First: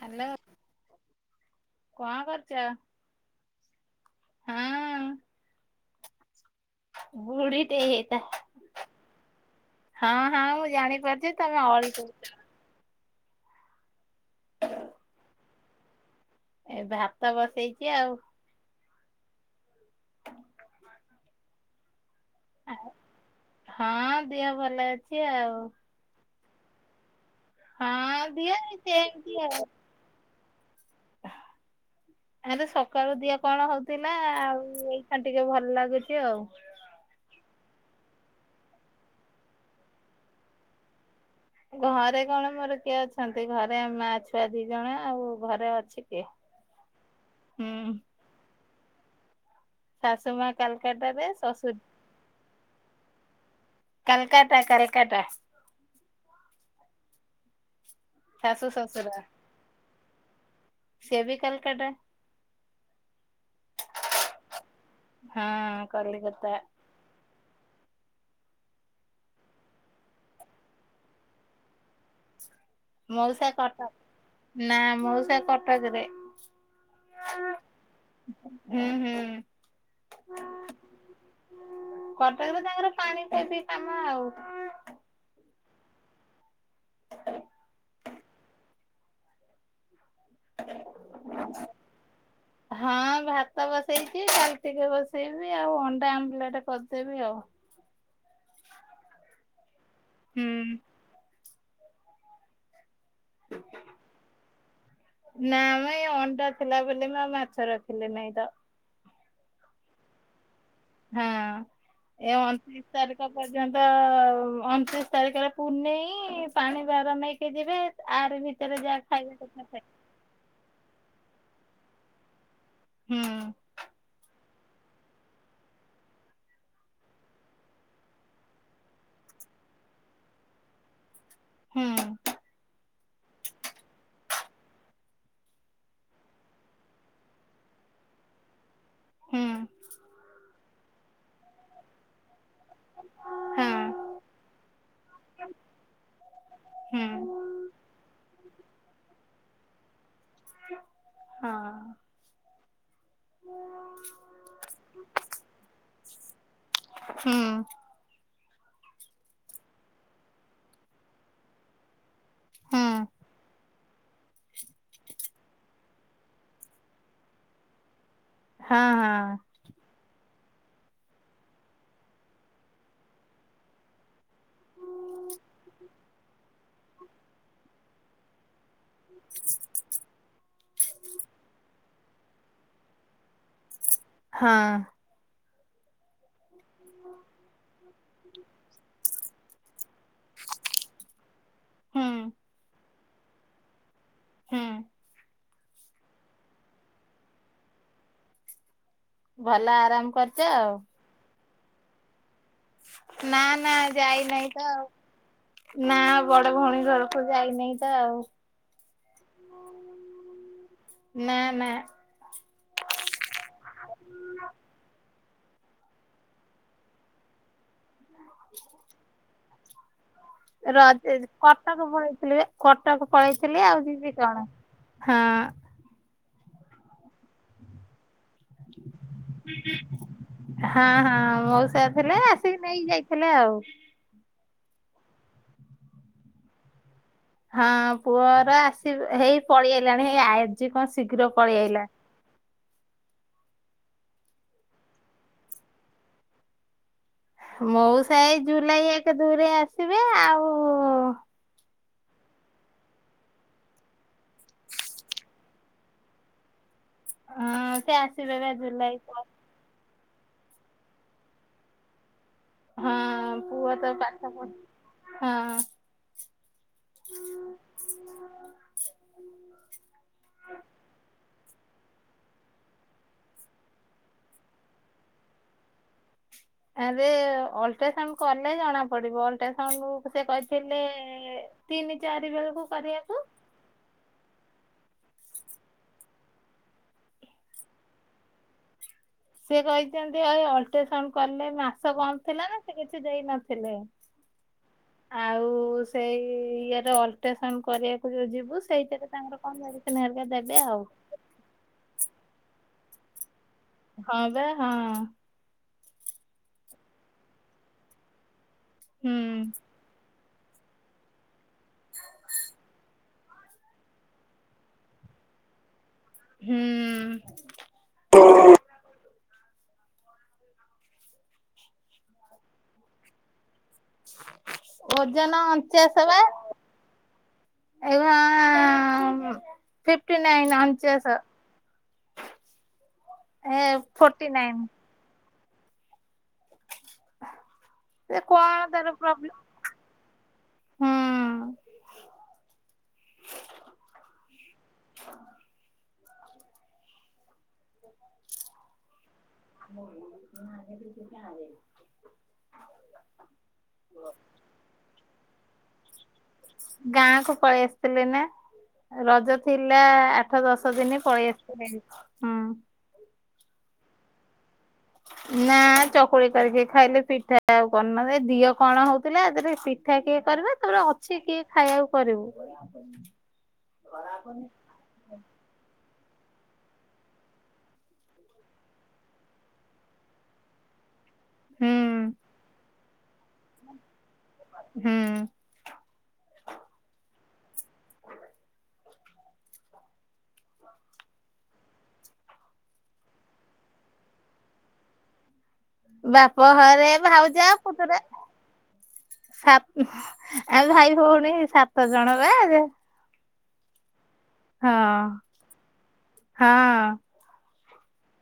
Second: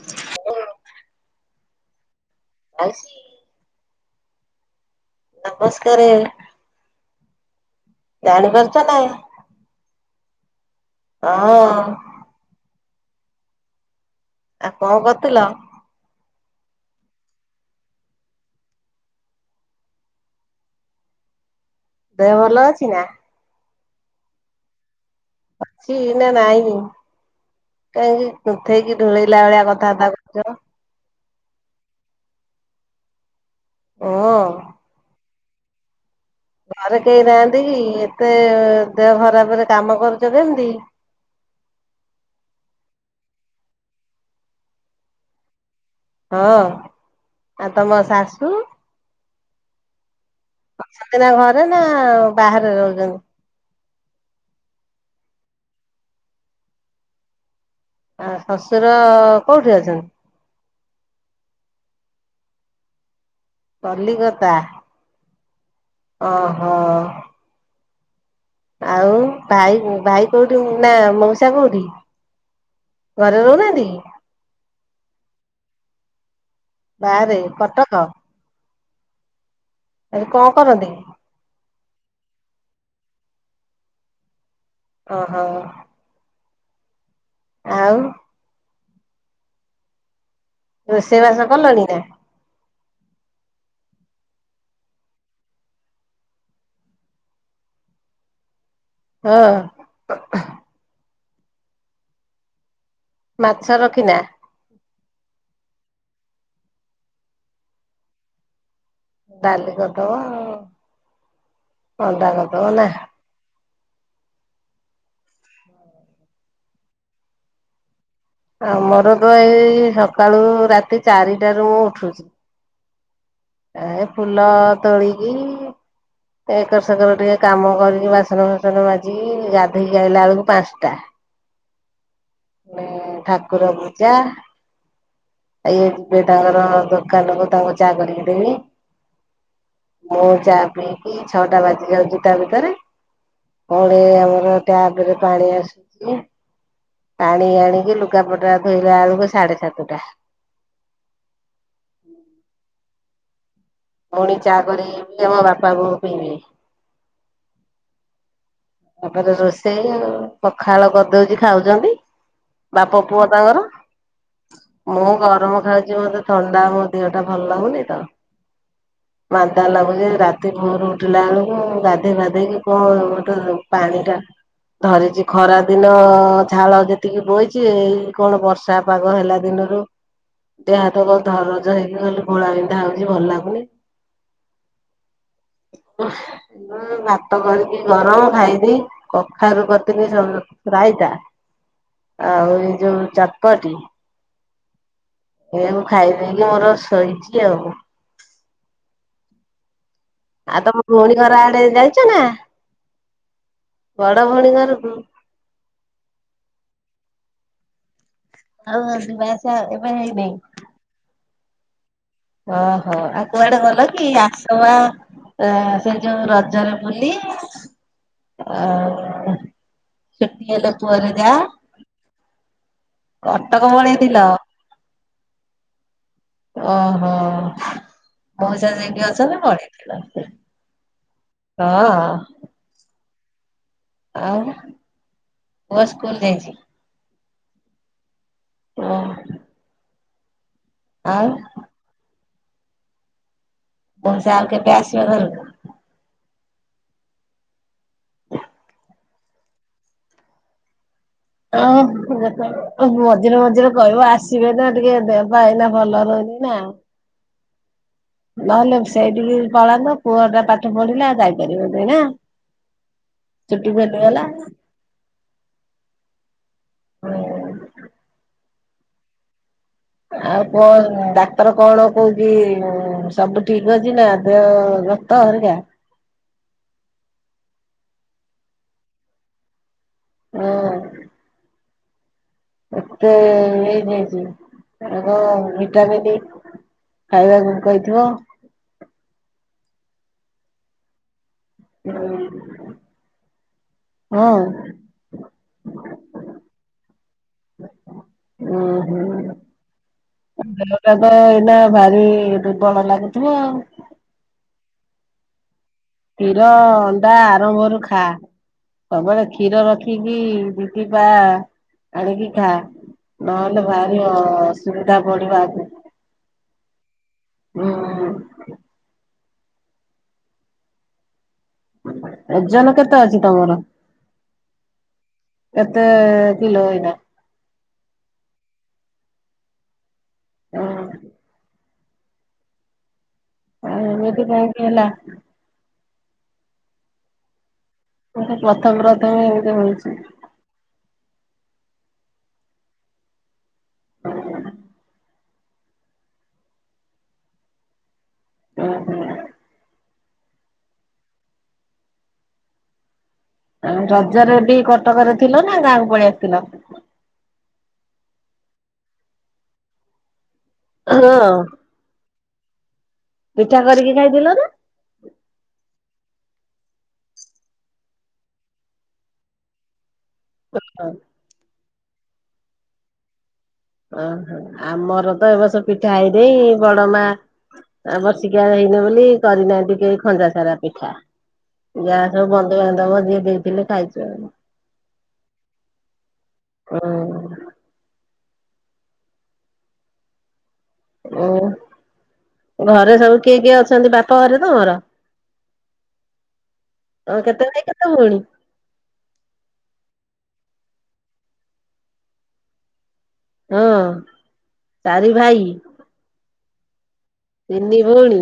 Hello କଣ କରୁଛ? ମାଉସୀ ହଁ। ନମସ୍କାରେ। ବୁଢ଼ୀଟେ ହେଇଥା ଜାଣିପାରୁଛ ନା? ହଁ ହଁ ମୁଁ ଜାଣିପାରୁଛି ହଁ ତମେ ଅଳିକୁ। ଆଉ କଣ କରୁଥିଲ? ଏ ଭାତ ବସେଇଛି ଆଉ। ଦେହ ଭଲ ଅଛି ନା? ହଁ ଦେହ ଭଲ ଅଛି। ଛି ଆଉ। ସ ନା ନାଇଁ ହଁ କାହିଁକି ଦିହ କୁନ୍ଥେଇ ସେମିତି ଢୁଳେଇଲା ଭଳିଆ ଆଉ କଥାବାର୍ତ୍ତା କରୁଛ। ଆରେ ସକାଳୁ ଦିହ କଣ ହଉଥିଲା ହଁ ଆଉ ଏ ଆ ଟିକେ ଭଲ ଲାଗୁଚି ଆଉ। ଘରେ କେହି ନାହାନ୍ତି କି ଏତେ ଦେହ ଖରାପରେ କାମ କରୁଛ କେମିତି? ଘରେ କଣ ମୋର କିଏ ଅଛନ୍ତି ଘରେ ମା ଛୁଆ ଦି ଜଣ ଆଉ ଘରେ ଅଛି କିଏ? ହଁ ହୁଁ ଆଉ ତମ ଶାଶୁ? ଶାଶୁ ମା ଅଛନ୍ତି କାଲକାଟାରେ ନା ଘରେ ଶଶୁର ନା ବାହାରେ ରହୁଛନ୍ତି? କାଲକାଟା କାଲକାଟା। ଆ ଶାଶୁ ଶଶୁର କୋଉଠି ଅଛନ୍ତି? ସେ ବି କାଲକାଟା କଲିକତା ହଁ କଲିକତା। ଓହୋ। ଆଉ ଭାଇ ଭାଇ କୋଉଠି ନା ମଉସା କୋଉଠି? ଘରେ ମଉସା ରହୁନାହାନ୍ତି କଟକ କି? ନା ମଉସା କଟକରେ। ବାହାରେ କଟକ। ହୁଁ ହୁଁ। ଆରେ କଣ କରନ୍ତି? କରଟକରେ ତାଙ୍କର ପାଣି ସେତି କାମ ଆଉ। ଓହୋ। [inaudible] ଆଉ ରୋଷେଇବାସ କଲଣିନା? ହଁ ଭାତ ବସେଇଛି ଡ଼ାଲି ଟିକେ ବସେଇବି ଆଉ ଅଣ୍ଡା ଆମ୍ଲେଟ୍ କରିଦେବି ଆଉ। ହଁ। ହୁଁ। ମାଛ ରଖିନା? ନାମ ଏଇ ଅଣ୍ଡା ଥିଲା ବୋଲି ମୁଆଉ ମାଛ ରଖିଲି ନାଇଁତ। ଡାଲି କରିଦବ ଆଉ। ହଁ ଅଣ୍ଡା କରିଦବ ନା। ଏଅଣତିରିଶି ତାରି ପର୍ଯ୍ୟନ୍ତ ଅଣତିରିଶି ତାରିଖରେ ପୁନେଇ ପାଣି ଭାର ନେଇକି ଯିବେ ଆରି ଭିତରେ ଯାହା ଆମର ତ ଖାଇବା ଏଇ କଥା ଖାଇ ସକାଳୁ ମୁରାତି ଚାରିଟାରୁ ମୁଁ ଉଠୁଛି। ହୁଁ। ଏ ଫୁଲ ତୋଳିକି ଏଇ ଏକର୍ ସେକର ଟିକେ କାମ କରିକି ବାସନ ଫାସନ ମାଜିିକି ଗାଧୋଇକି ଆଇଲା ବେଳକୁ ପାଞ୍ଚ ଟା। ହୁଁ ଫୁଣି ଠାକୁର ପୂଜା। ଆ ଇଏ ଯିବେ ତାଙ୍କର ଦୋକାନକୁ ତାଙ୍କୁ ଚା କରିକି ଦେମି। ହୁଁ ମୁଁ ଚା ପିଇକି ଛଅଟା ବାଜି ଯାଉଚି ତାଭିତରେ ଫୁଣି ହଁ ଆମର ଟ୍ୟାପ୍ ରେ ପାଣି ଆସୁଚି ତା ହୁଁ ପାଣି ଆଣିକି ଲୁଗାପଟା ଧୋଇଲା ବେଳକୁ ସାଢ଼େ ସାତଟା। ହଁ। ଫୁଣି ଚା କରିବି ଆମ ବାପା ବୋଉ ପିଇବେ। ହୁଁ। ତାପରେ ରୋଷେଇ ଆଉ ପଖାଳ କରି ଦୋଉଚି ଖାଉଚନ୍ତି। ହୁଁ। ବାପ ପୁଅ ତାଙ୍କର ମୁଁ ଗରମ ଖାଉ ମତେ ଥଣ୍ଡା ମୋଦେହଟା ଭଲ୍ ଲାଗୁନିତ। ହଁ ହଁ। ଥଣ୍ଡା ଲାଗୁଛି ରାତି ଭୋର୍ ଉଠିଲା ଆଳୁକୁ ଗାଧେଇ ପାଧେଇକି କଣ ଗୋଟେ ଯୋଉ ପାଣି ଟା ଧରିଚି ଖରା ଦିନ ଝାଳ ଯେତିକି ବୋହିଚି ଏଇ ପୁଣି ବର୍ଷା ପାଗ ହେଲା ଦିନୁରୁ ଦେହ ହାତ ଦବୁ ଧରଜ ହେଇକି ଖାଲି ଘୋଳା ବିିନ୍ଧା ହୋଉଛି ଭଲ୍ ଲାଗୁନି। ହଁ। ମୁଁ ଭାତ କରିକି ଗରମ୍ ଖାଇ କଖାରୁ କରିଥିଲି ସବୁ ରାଇତା ହୁଁ ଆଉ ଏଇ ଯୋଉ ଚଟପଟି। ହୁଁ। ଏଇଆକୁ ଖାଇ ଦେଇକି ମୋର ଶୋଇଚି ଆଉ। ଭଲ ଆରାମ୍ କରିଚ ଆଉ। ଭଉଣୀ ଘର ଆଡ଼େ ଯାଇଚନା? ନା ନା ଯାଇ ନେଇଁତ ଆଉ। ଘରକୁ? ନା ବଡ଼ ଭଉଣୀ ଘରକୁ ଯାଇନେଇଁତ ଆଉ। ଆଉ ଯିବା ଆସିବା ଏବେ ହେଇନେଇଁ। ନା ନା। ଅ ହଁ ଆଉ କୁଆଡ଼େ ଗଲକି ଆସବା ଆ ସେଇ ଯୋଉ ରଜରେ ବୁଲି ଆଉ ଛୁଟି ହେଲେ ରଜ୍ ପୁଅରେ ଏଇ ଯୋଉ ଯା କଟକ ପଳେଇଥିଲି ଏ କଟକ କଟକ ପଳେଇଥିଲି ଆଉ ଜିବି ପଳେଇଥିଲ? କଣ। ହଁ। ଓହୋ ମଉସା ସେଇଠି ଅଛନ୍ତି ପଳେଇଥିଲ? ହଁ ହଁ ମଉସା ହଁ। ଥିଲେ ଆସିକି ନେଇକି ଯାଇ ଥିଲେ ଆଉ। ଆଉ ପୁଅ ସ୍କୁଲ୍ ଯାଇଚି? ହଁ ପୁଅର ଓ ଆସିବା ହେଇ ପଳେଇ ଆଇଲାଣି ହେଇ ଆଜି କଣ ଆଉ ଶୀଘ୍ର ପଳେଇ ଆଇଲାଣି? ମୋଉଶା ଆଉ କେବେ ଆସିବ ଘରକୁ? ମଉସା ଏଇ ଜୁଲାଇ ଏକ ଦୁଇରେ ଆସିବେ ଆଉ ଅ ହଁ ଯେତେବେଳେ ମଝିରେ ମଝିରେ କହିବ ଆସିବେ ନା ଟିକେ ଦେହ ପା ଏଇନା ଭଲ ରହୁନି ନା ହଁ ସେ ଆସିବେ ବା ନହେଲେ ଜୁଲାଇ ପ ସେଇଠିକି ପଳାନ୍ତ ପୁଅ ଟା ପାଠ ପଢ଼ିଲା ଯାଇ ପାରିବନି ନା? ହଁ ପୁଅ ତ ପାଠ ପଢୁ ହଁ। [unintelligible] ଆଉ ପୁଅ ନା ଡାକ୍ତର କଣ କହୁଚି ଉ ସବୁ ଠିକ୍ ଅଛି ନା ଦେହ ପା? ତ ଘରୁ ଯା? ଆରେ ଅଲଟ୍ରାସାଉଣ୍ଡ କଲେ ଜଣା ପଡ଼ିବ ଅଲଟ୍ରାସାଉଣ୍ଡ ସେ ହଁ। କହିଥିଲେ ତିନି ଚାରି ବେଳୁକୁ ଏବେ ହେଇ ଯାଇଚି। ଆଉ ହଁ ମିଠାମିଠି ଖାଇବାକୁ କହିଥିବ? ସେ କହିଥାନ୍ତେ ଆଉ ଅଲଟ୍ରାସାଉଣ୍ଡ କଲେ ନା। ସେ ବନ୍ଦ ଥିଲା ନା ସେ କିଛି ଦେଇ ନଥିଲେ? ହ। ଆଉ ସେଇ ଇଏରେ ଅଲଟ୍ରାସାଉଣ୍ଡ କରିବାକୁ ଯୋଉ ଯିବୁ ସେଇଥିରେ ତାଙ୍କର କଣ ମେଡି ମେଡ଼ିସିନ୍ ହେରା ଦେବେ। ହେଲେ ଆଉ ତାଙ୍କର ଏବେ ଏଇନା ଭାରି ଦୁର୍ବଳ ଲାଗୁଥିବ ଆଉ। ହଁ ବା ହଁ। କ୍ଷୀର ଅଣ୍ଡା ଆରମ୍ଭରୁ ଖା ହୁଁ ପ୍ରବଳ କ୍ଷୀର ରଖି କିଣିକି ଦି ଦିଟା ଆଣିକି ଖା। ନହେଲେ ଭାରି ଅ ଅସୁବିଧା ବଢିବ ଆଗକୁ। ହୁଁ। ଓ। ଓଜନ କେତେ ଅଛି ତମର? ଓଜନ କେତେ ଅଞ୍ଚାସେ ବା। କିଲୋ ଏଇନା? ଏବା ଫିଫ୍ଟି ନାଇନ୍ ହଁ ଅଞ୍ଚାସ। ଫୋର୍ଟି ଏମିତି ନାଇନ୍ କାହିଁକି ହେଲା? ସେ ମୋତେ କଣ ପ୍ରଥମେ ତାର ପ୍ରଥମେ ପ୍ରୋବ୍ଲେମ୍ ଏମିତି ହଉଛି? ହୁଁ ଓ [unintelligible] ହ [unintelligible] ଓ ହୋ। [unintelligible] ଆ ରଜରେ ବି କଟକରେ ଥିଲ ନା ଗାଁକୁ ପଳେଇ ଆସିଥିଲ? ଗାଁ କୁ ପଳେଇ ଆସିଥିଲେି ନା ରଜ ଥିଲା ଆଠ ଦଶ ଦଶ ଦିନ ହଁ ପଳେଇ ଆସିଥିଲି। ପିଠା କରିକି ଯାଇଥିଲ ନା? ନା ଚକୁଳି କରିକି ଖାଇଲୁ ପିଠା ଆଉ କରିନୁ ଏ ଦିହ କଣ ହଉଥିଲା? ପିଠା କିଏ କରିବ ନହେଲେ ଅଛି କିଏ ଖାଇବାକୁ କରିବୁ? ଓହୋ ଆମର ତ ଏବର୍ଷ ପିଠା ହେଇନି ବଡ ମା ଆ ବର୍ଷିକା ହେଇନି ବୋଲି କରିନାହାନ୍ତି କେହି ଖଞ୍ଜା ସାରା ପିଠା। ହୁଁ ଯା ସବୁ ବନ୍ଧୁ ବାନ୍ଧବ ଯିଏ ଦେଇଥିଲେ ଖାଇଚୁ ଆଉ। ହୁଁ। ଓ। ହ [unintelligible] ଓ ଘରେ ସବୁ କିଏ କିଏ ଅଛନ୍ତି ବାପ ଘରେ ତମର? ବାପ ଘରେ ତମେ କେତେ ଭାଉଜ ଭାଇ କେତେ ପୁତୁରା। ଭଉଣୀ? ସାତ ଆ ଭାଇ ଭଉଣୀ ସାତ ଜଣବା ଏବେ। ଓ। ହଁ ହଁ। ତିନି ଭଉଣୀ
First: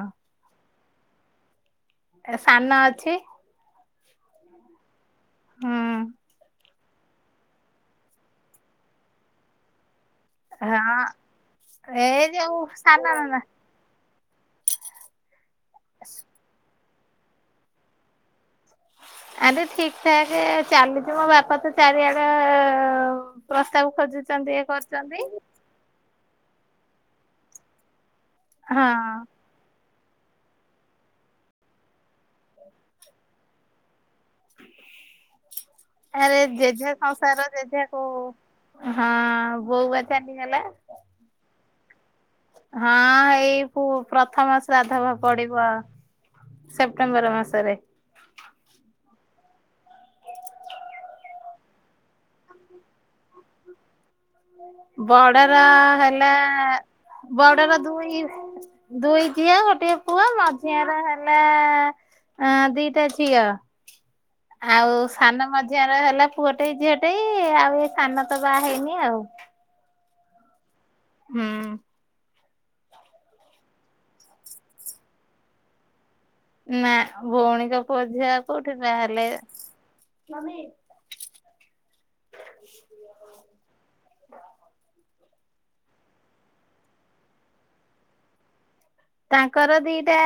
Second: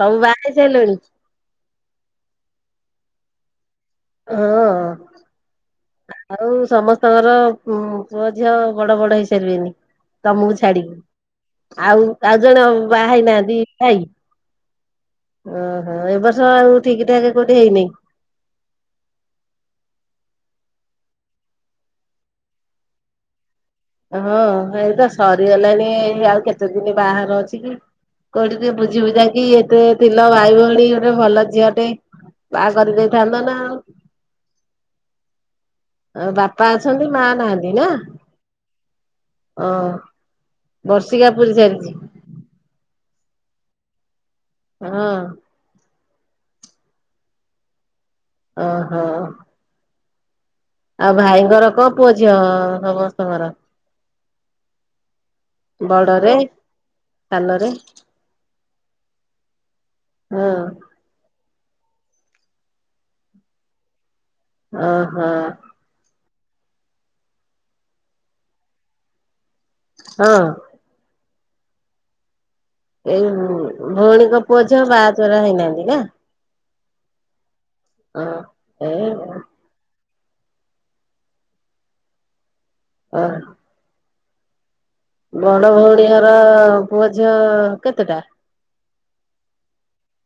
ସବୁ ବାହା ହେଇ ସାଇଲଣି? ଏ ସାନ ଅଛି। ହୁଁ ହୁଁ ଆଉ ସମସ୍ତଙ୍କର ପୁଅ ଝିଅ ବଡ ବଡ ହେଇସାରିବେନି। ତମକୁ ହଁ ଛାଡିକି ଏ ଆଉ ଆଉ ଯୋଉ ଜଣେ ବାହା ସାନ ନନା ହେଇନାହାନ୍ତି ଭାଇ। ଓହୋ ଏବ ବର୍ଷ ଆଉ ଠିକ ଠାକ କୋଉଠି ହେଇନେହିଁ। ଆରେ ଠିକ୍ ଠାକେ୍ ଚାଲିଥିବ ବାପା ତ ଚାରିଆଡେ ପ୍ରସ୍ତାବପ ହଁ ଏଇତ ସରିଗଲାଣି। ଆଉ କେତେ ଦିନ ବାହାଘର ଅଛି କି କୋଉଠିି ଟିକେ ହଁ ବୁଝି ବୁଝା କି ଏତେ? ଥିଲ ଭାଇ ଭଉଣୀ ଗୋଟେ ଭଲ ଝିଅଟେ ବାହା କରିଦେଇଥାନ୍ତ ନା ଆଉ। ଆଉ ଆରେ ବାପା ଜେଝା ଅଛନ୍ତି ମା ସଂସାର ନାହାନ୍ତି ଜେଝେ ନା? କୁ ହଁ ହଁ ବୋଉପା ଚାଲିଗଲା। ବର୍ଷିକା ପୁରି ସାରିଛି? ହଁ ଏଇ ପୁପ୍ରଥମ ହଁ ଶ୍ରାଦ୍ଧପା ପଡିବ। ସେପ୍ଟେମ୍ବର ମାସରେ। ଓହୋ। ଆଉ ଭାଇଙ୍କର କ ପୁଅଝିଅ ସମସ୍ତଙ୍କର? ବଡର ହେଲା ବଡରେ ସାଲରେ ବଡର ଦୁଇ। ଦୁଇ ଝିଅ ଗୋଟେ ପୁଅ। ହଁ ମଝିଆର ନାଁ ଦିଟା ଝିଅ। ଆଉ ଓହୋ ସାନ ମଝିଆ ର ହେଲା ପୁଅଟେ ଝିଅଟେ। ଆଉ ଏ ସାନ ତ ବାହା ହେଇନି ଆଉ। ହଁ। ହୁଁ। ଏଇ ଭଉଣୀଙ୍କ ପୁଅ ଝିଅ ବାହାଚେରା ହେଇନାହାନ୍ତି ନା। ନା ଭଉଣୀଙ୍କ ପୁଅଝିି ହଁ କୋଉଠି ଏ ବାହେଲେ? ନାଁ। ବଢ ଭଉଣୀ ଘର ପୁଅ ଝିଅ କେତେଟା? ତାଙ୍କର ଦିଟା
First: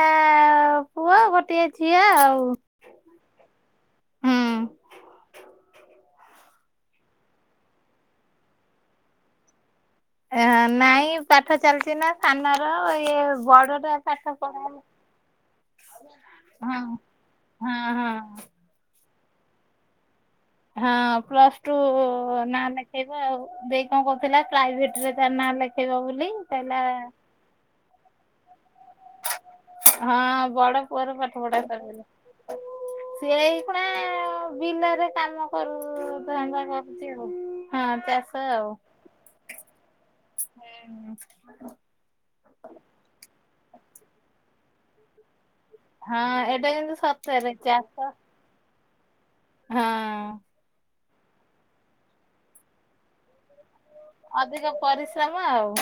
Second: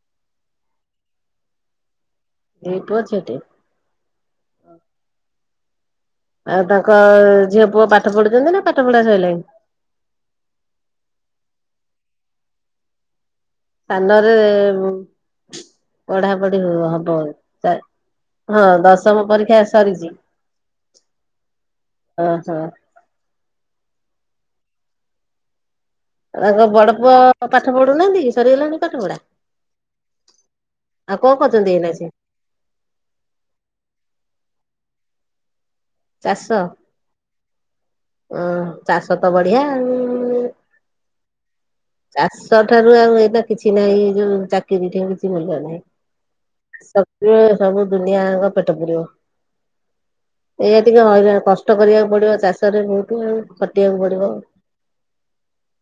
ପୁଅ ଗୋଟିଏ ଝିଅ ଆଉ। ଦିପୁଆ ଝିଅଟେ। ହୁଁ। ଆଉ ତାଙ୍କ ଝିଅ ପୁଅ ପାଠ ପଢୁଛନ୍ତି ନା ପାଠ ପଢା ସଇିଲଣି? ନାଇଁ ପାଠ ଚାଲିଚ ନା ସାନର ଇଏ ବଡ ସାନରେ ପଢାପଢି ହଁ ହବ ହଁ ଦଶମ ପରୀକ୍ଷା ସରିଛି। ହଁ ପ୍ଲସ୍ ଟୁ ଓହୋ ନାନେ ହେବ ଆଉ ଦେଇ କଣ କରଥିଲା ପ୍ରାଇଭେଟ୍ ରେ ତାର ନାଁ ଲେଖେଇବ ବୋଲି। ତାଙ୍କ କହିଲା ବଡ ପୁଅ ପାଠ ପଢୁନାହାନ୍ତି। କି ସରିଗଲାଣି ପାଠ ପଢା? ହଁ ବଡ ପୁଅର ଆଉ କଣ ପାଠ ପଢା କରୁଛନ୍ତି ଏଇନା ସେ ସରିଗଲାଣି। ସିଏ ଏଇ ଖୁଣା ବିଲରେ କାମ କରରୁ ଚାଷ ଧନ୍ଦା କରୁଛି। ଆଉ ହଁ ଅ ଚାଷ ଆଉ। ଚାଷ ତ ବଢ଼ିଆ। ହେଁଉଁ ପାଠ। ଚାଷ ଠାରୁ ଆଉ ଏଇନା କିଛି ନାହିଁ ଏ ଯୋଉ ଚାକିରି ଠେଇ କିଛି ମୂଲ୍ୟ ନାହିଁ। ହଁ ଏଇଟା କିନ୍ତୁ ସବୁ ସତରେ ସବୁ ଚାଷ ଦୁନିଆଙ୍କ ପେଟ ପେଡିବ। ହଁ। ଟିକେ ହଇରାଣ କଷ୍ଟ କରିବାକୁ ପଡିବ ଚାଷରେ ବହୁତ ଖଟିବାକୁ ପଡିବ। ଅଧିକ ପରିଶ୍ରମ ଆଉ।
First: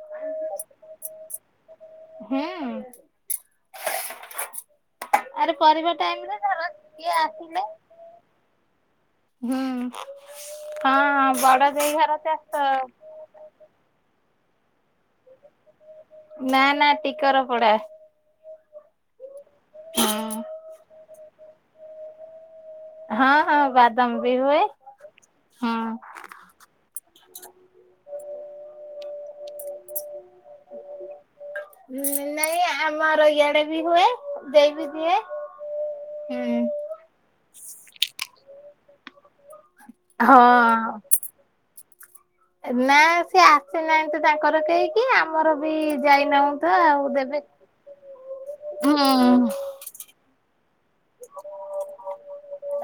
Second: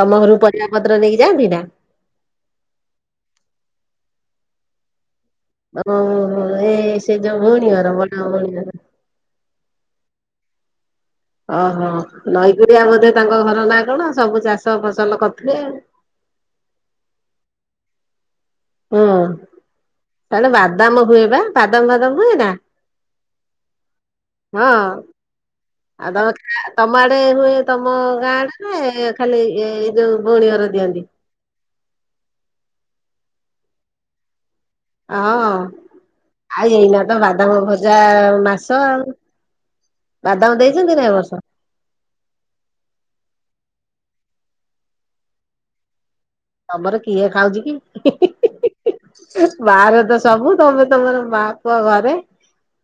ତମ ଘରୁକୁ ପରିବା ପତ୍ର ନେଇକି ଯାଆନ୍ତି ନା। ହୁଁ। ଆରେ ତମ ପରିବା ଟାଇମ ରେ ଧର ଏ ସେ କିଏ ଯୋଉ ଆସିଲେ? ଭଉଣୀ ଘର ବଡ ଭଉଣୀ ଘର। ହୁଁ କଣ? ଓହୋ ନଈକିରିଆ ବୋଧେ ତାଙ୍କ ଘର ନା କଣ ସବୁ ଚାଷ ଫସଲ କରୁଥିବେ ଆଉ। ନା ନା ଟିକର ପଡା। ହୁଁ ହଁ ସାଡେ ବାଦାମ ହୁଏ ବା ବାଦାମ ଫାଦମ ହୁଏନା? ହଁ ହଁ ବାଦାମ ବି ହୁଏ ହଁ। ଆଉ ତମ ତମ ଆଡେ ହୁଏ ତମ ଗାଁ ଆଡେରେ ଖାଲି ଏ ଏଇ ଯୋଉ ଭଉଣୀ ଘର ଦିଅନ୍ତି? ନାଇଁ ଆମର ଇଆଡେ ବି ହୁଏ। ଦେଇବି ହଁ ଆଉ ଏଇନା ତ ବାଦାମ ଭଜା ମାସ ଆଉ। ବାଦାମ ହଁ। ଦେଇଛନ୍ତି ନା ଏ ବର୍ଷ? ନା ସେ ଆସେ ନାହିଁ ତ ତାଙ୍କର କେହିକି ଆମର ବି ଯାଇନାହୁଁ। ତ ତମର ଆଉ କିଏ ଦେବେ ଖାଉଛି କି? ହୁଁ ବାହାରେ ତ ସବୁ ତମେ ତମର ମା ପୁଅ ଘରେ।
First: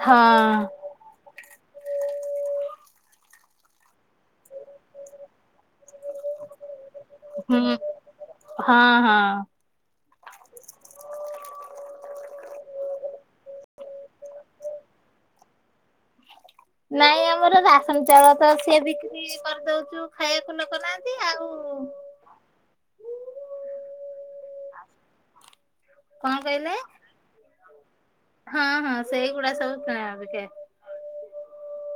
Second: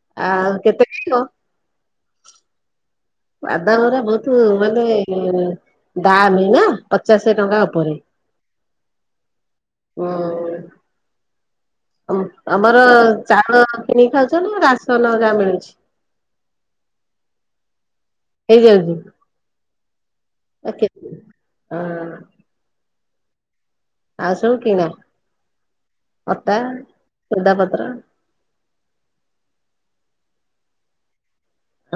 ହଁ ଆଉ କେତେ ନୋ ବାଦମରେ ବହୁତ ମାନେ ଦାମ ନା? ପଚାଶ ଟଙ୍କା ହୁଁ ଉପରେ ହଁ ହଁ ହୁଁ। ଆମର ଚାଉଳ କିଣିି ଖାଉଛ ନା ରାସନ ଯାହା ମିଳୁଛି? ନାଇଁ ଆମର ରାସନ ଚାଉଳ ତ ସିଏ ହେଇଯାଉଛି? ବିକ୍ରି କରିଦଉଛୁ ଖାଇବାକୁୁ ଆ ନୋକ କେ ନାହାନ୍ତି ଆଉ। ହଁ ଆଉ ସବୁ କିଣା କଣ ଅଟା କହିଲେ ସୋଉଦାପତ୍ର। ହଁ ହଁ ସେଇଗୁଡା ସବୁ କିଣାବିକେ।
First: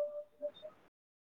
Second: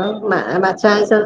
ହଁ ମା ମାଛ ଆଇଁସ